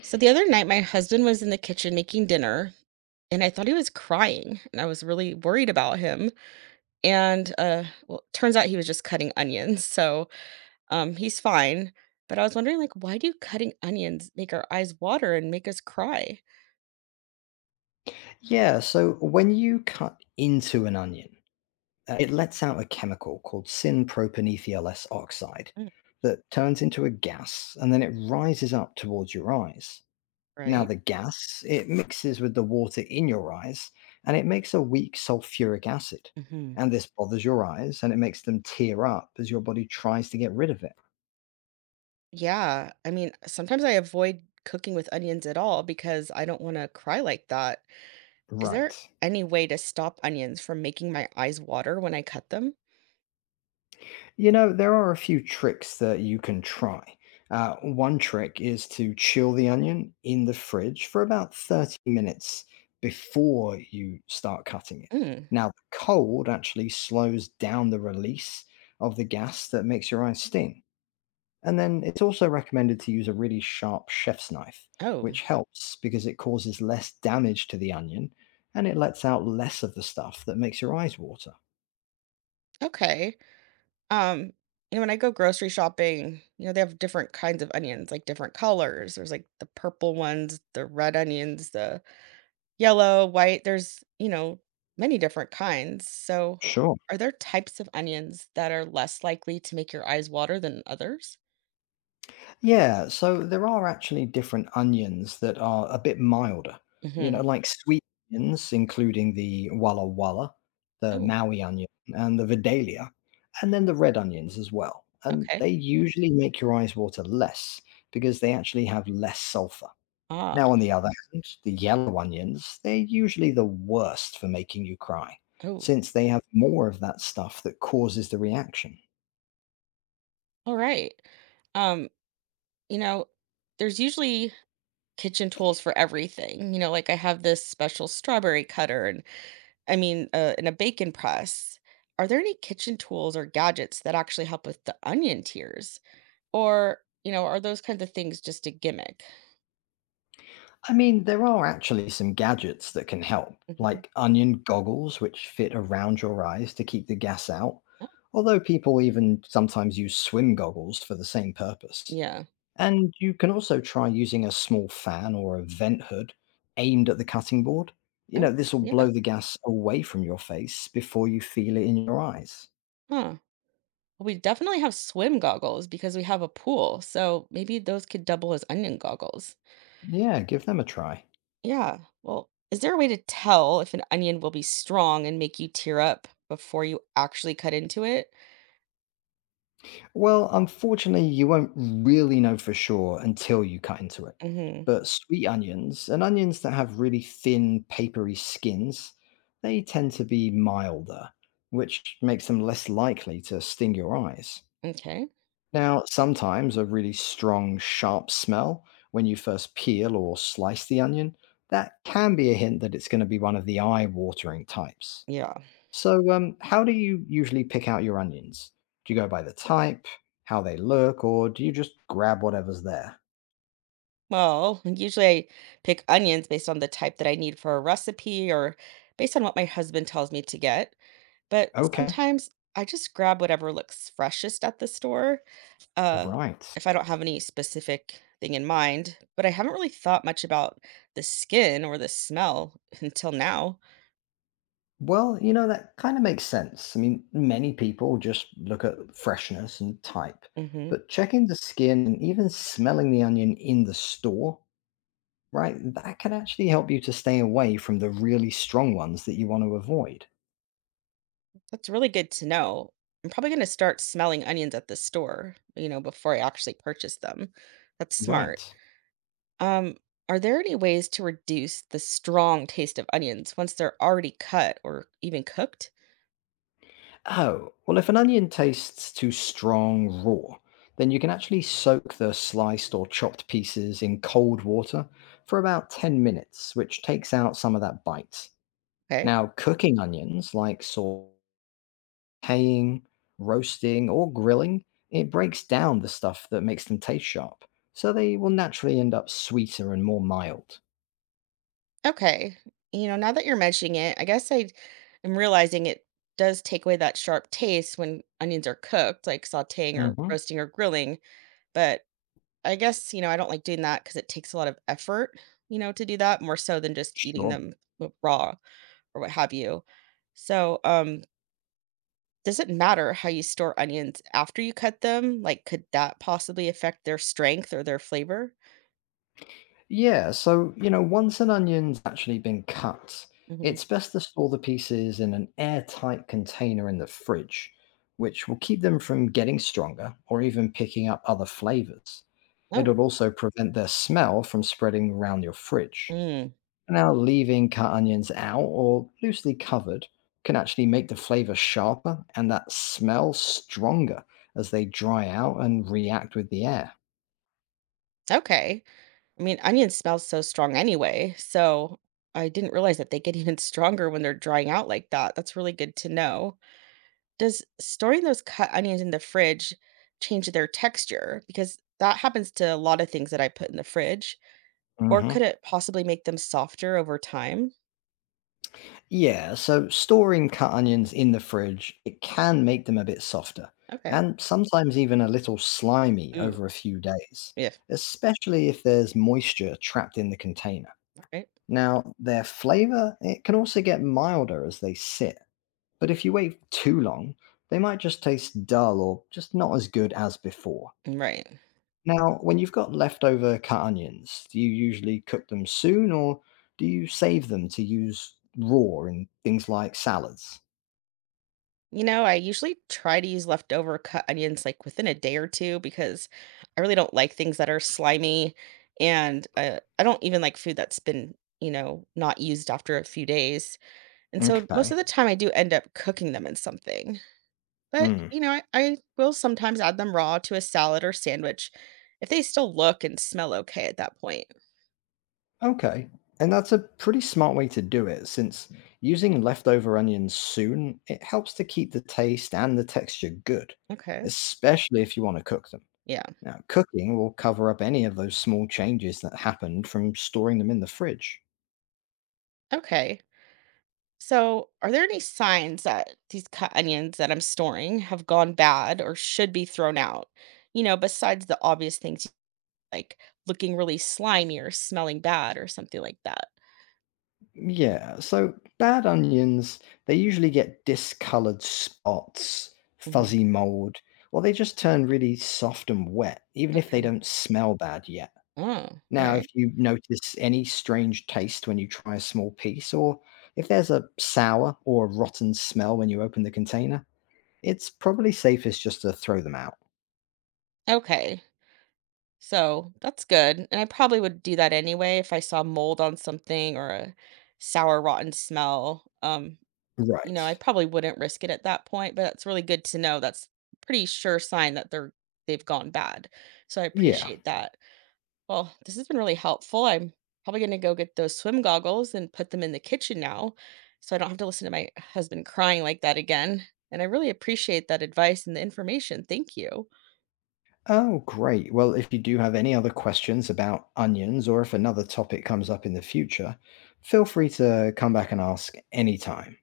So the other night, my husband was in the kitchen making dinner, and I thought he was crying, and I was really worried about him. And turns out he was just cutting onions, so he's fine. But I was wondering, like, why do cutting onions make our eyes water and make us cry? Yeah, so when you cut into an onion, it lets out a chemical called syn-propanethiol S oxide Mm. that turns into a gas and then it rises up towards your eyes. Now, Right? the gas, it mixes with the water in your eyes and it makes a weak sulfuric acid. Hmm. And this bothers your eyes and it makes them tear up as your body tries to get rid of it. Yeah, I mean, sometimes I avoid cooking with onions at all because I don't wanna cry like that. Is Right. there any way to stop onions from making my eyes water when I cut them? You know, there are a few tricks that you can try. One trick is to chill the onion in the fridge for about 30 minutes before you start cutting it. Mm. Now, the cold actually slows down the release of the gas that makes your eyes sting. And then it's also recommended to use a really sharp chef's knife, Oh, which helps because it causes less damage to the onion and it lets out less of the stuff that makes your eyes water. okay. Um, you know, when I go grocery shopping, you know, they have different kinds of onions, like different colors. There's like the purple ones, the red onions, the yellow, white. There's, you know, many different kinds. So, Sure. are there types of onions that are less likely to make your eyes water than others? Yeah, so there are actually different onions that are a bit milder, you know, Mhm. like sweet onions, including the Walla Walla, the Oh, Maui onion, and the Vidalia, and then the red onions as well. And they okay. usually make your eyes water less because they actually have less sulfur. Now, Ah, on the other hand, the yellow onions, they're usually the worst for making you cry, oh, since they have more of that stuff that causes the reaction. all right. Um, you know, there's usually kitchen tools for everything. You know, like I have this special strawberry cutter and and a bacon press. Are there any kitchen tools or gadgets that actually help with the onion tears? Or, you know, are those kinds of things just a gimmick? I mean, there are actually some gadgets that can help, Hmm. like onion goggles, which fit around your eyes to keep the gas out, Oh, although people even sometimes use swim goggles for the same purpose. yeah. And you can also try using a small fan or a vent hood aimed at the cutting board. You Oh, know, this will blow yeah. the gas away from your face before you feel it in your eyes. Huh. Well, we definitely have swim goggles because we have a pool. So maybe those could double as onion goggles. Yeah, give them a try. Yeah. Well, is there a way to tell if an onion will be strong and make you tear up before you actually cut into it? Well, unfortunately, you won't really know for sure until you cut into it. Hmm. But sweet onions and onions that have really thin, papery skins, they tend to be milder, which makes them less likely to sting your eyes. Okay. Now, sometimes a really strong, sharp smell when you first peel or slice the onion, that can be a hint that it's going to be one of the eye-watering types. Yeah. So, how do you usually pick out your onions? Do you go by the type, how they look, or do you just grab whatever's there? Well, usually I pick onions based on the type that I need for a recipe or based on what my husband tells me to get. But Okay, sometimes I just grab whatever looks freshest at the store uh, right. if I don't have any specific thing in mind. But I haven't really thought much about the skin or the smell until now. Well, you know, that kind of makes sense. I mean, many people just look at freshness and type, Hmm. but checking the skin and even smelling the onion in the store, right? That can actually help you to stay away from the really strong ones that you want to avoid. That's really good to know. I'm probably going to start smelling onions at the store, you know, before I actually purchase them. That's Right. smart. Um, are there any ways to reduce the strong taste of onions once they're already cut or even cooked? Oh, well, if an onion tastes too strong raw, then you can actually soak the sliced or chopped pieces in cold water for about 10 minutes, which takes out some of that bite. Okay. Now, cooking onions like sauteing, roasting, or grilling, it breaks down the stuff that makes them taste sharp. So they will naturally end up sweeter and more mild. Okay. You know, now that you're mentioning it, I guess I am realizing it does take away that sharp taste when onions are cooked, like sauteing or Hmm. roasting or grilling. But I guess, you know, I don't like doing that because it takes a lot of effort, you know, to do that more so than just eating Sure. them w raw or what have you. So, does it matter how you store onions after you cut them? Like, could that possibly affect their strength or their flavor? Yeah, so, you know, once an onion's actually been cut, Mhm. it's best to store the pieces in an airtight container in the fridge, which will keep them from getting stronger or even picking up other flavors. Oh. It'll also prevent their smell from spreading around your fridge. Mm. Now, leaving cut onions out or loosely covered can actually make the flavor sharper and that smell stronger as they dry out and react with the air. Okay. I mean, onions smell so strong anyway, so I didn't realize that they get even stronger when they're drying out like that. That's really good to know. Does storing those cut onions in the fridge change their texture? Because that happens to a lot of things that I put in the fridge. Or could Mhm. it possibly make them softer over time? Yeah, so storing cut onions in the fridge, it can make them a bit softer Okay. and sometimes even a little slimy Mm, over a few days, yeah. especially if there's moisture trapped in the container. All right. Now, their flavor, it can also get milder as they sit, but if you wait too long, they might just taste dull or just not as good as before. Mm. Right. Now, when you've got leftover cut onions, do you usually cook them soon or do you save them to use raw in things like salads? You know, I usually try to use leftover cut onions like within a day or two because I really don't like things that are slimy. And I don't even like food that's been, you know, not used after a few days. And so most of Okay. the time I do end up cooking them in something. But, Mm. you know, I will sometimes add them raw to a salad or sandwich if they still look and smell okay at that point. Okay. And that's a pretty smart way to do it, since using leftover onions soon, it helps to keep the taste and the texture good, Okay. especially if you want to cook them. Yeah. Now, cooking will cover up any of those small changes that happened from storing them in the fridge. Okay. So, are there any signs that these cut onions that I'm storing have gone bad or should be thrown out? You know, besides the obvious things like looking really slimy or smelling bad or something like that. Yeah, so bad onions, they usually get discolored spots, Hmm. fuzzy mold, or they just turn really soft and wet, even if they Okay. don't smell bad yet. Oh, all Now, if right. you notice any strange taste when you try a small piece, or if there's a sour or rotten smell when you open the container, it's probably safest just to throw them out. Okay. So, that's good, and I probably would do that anyway if I saw mold on something or a sour, rotten smell. You know, I Right. probably wouldn't risk it at that point, but that's really good to know. That's pretty sure sign that they've gone bad. So I Yeah. appreciate that. Well, this has been really helpful. I'm probably gonna go get those swim goggles and put them in the kitchen now so I don't have to listen to my husband crying like that again. And I really appreciate that advice and the information. Thank you. Oh, great. Well, if you do have any other questions about onions or if another topic comes up in the future, feel free to come back and ask anytime.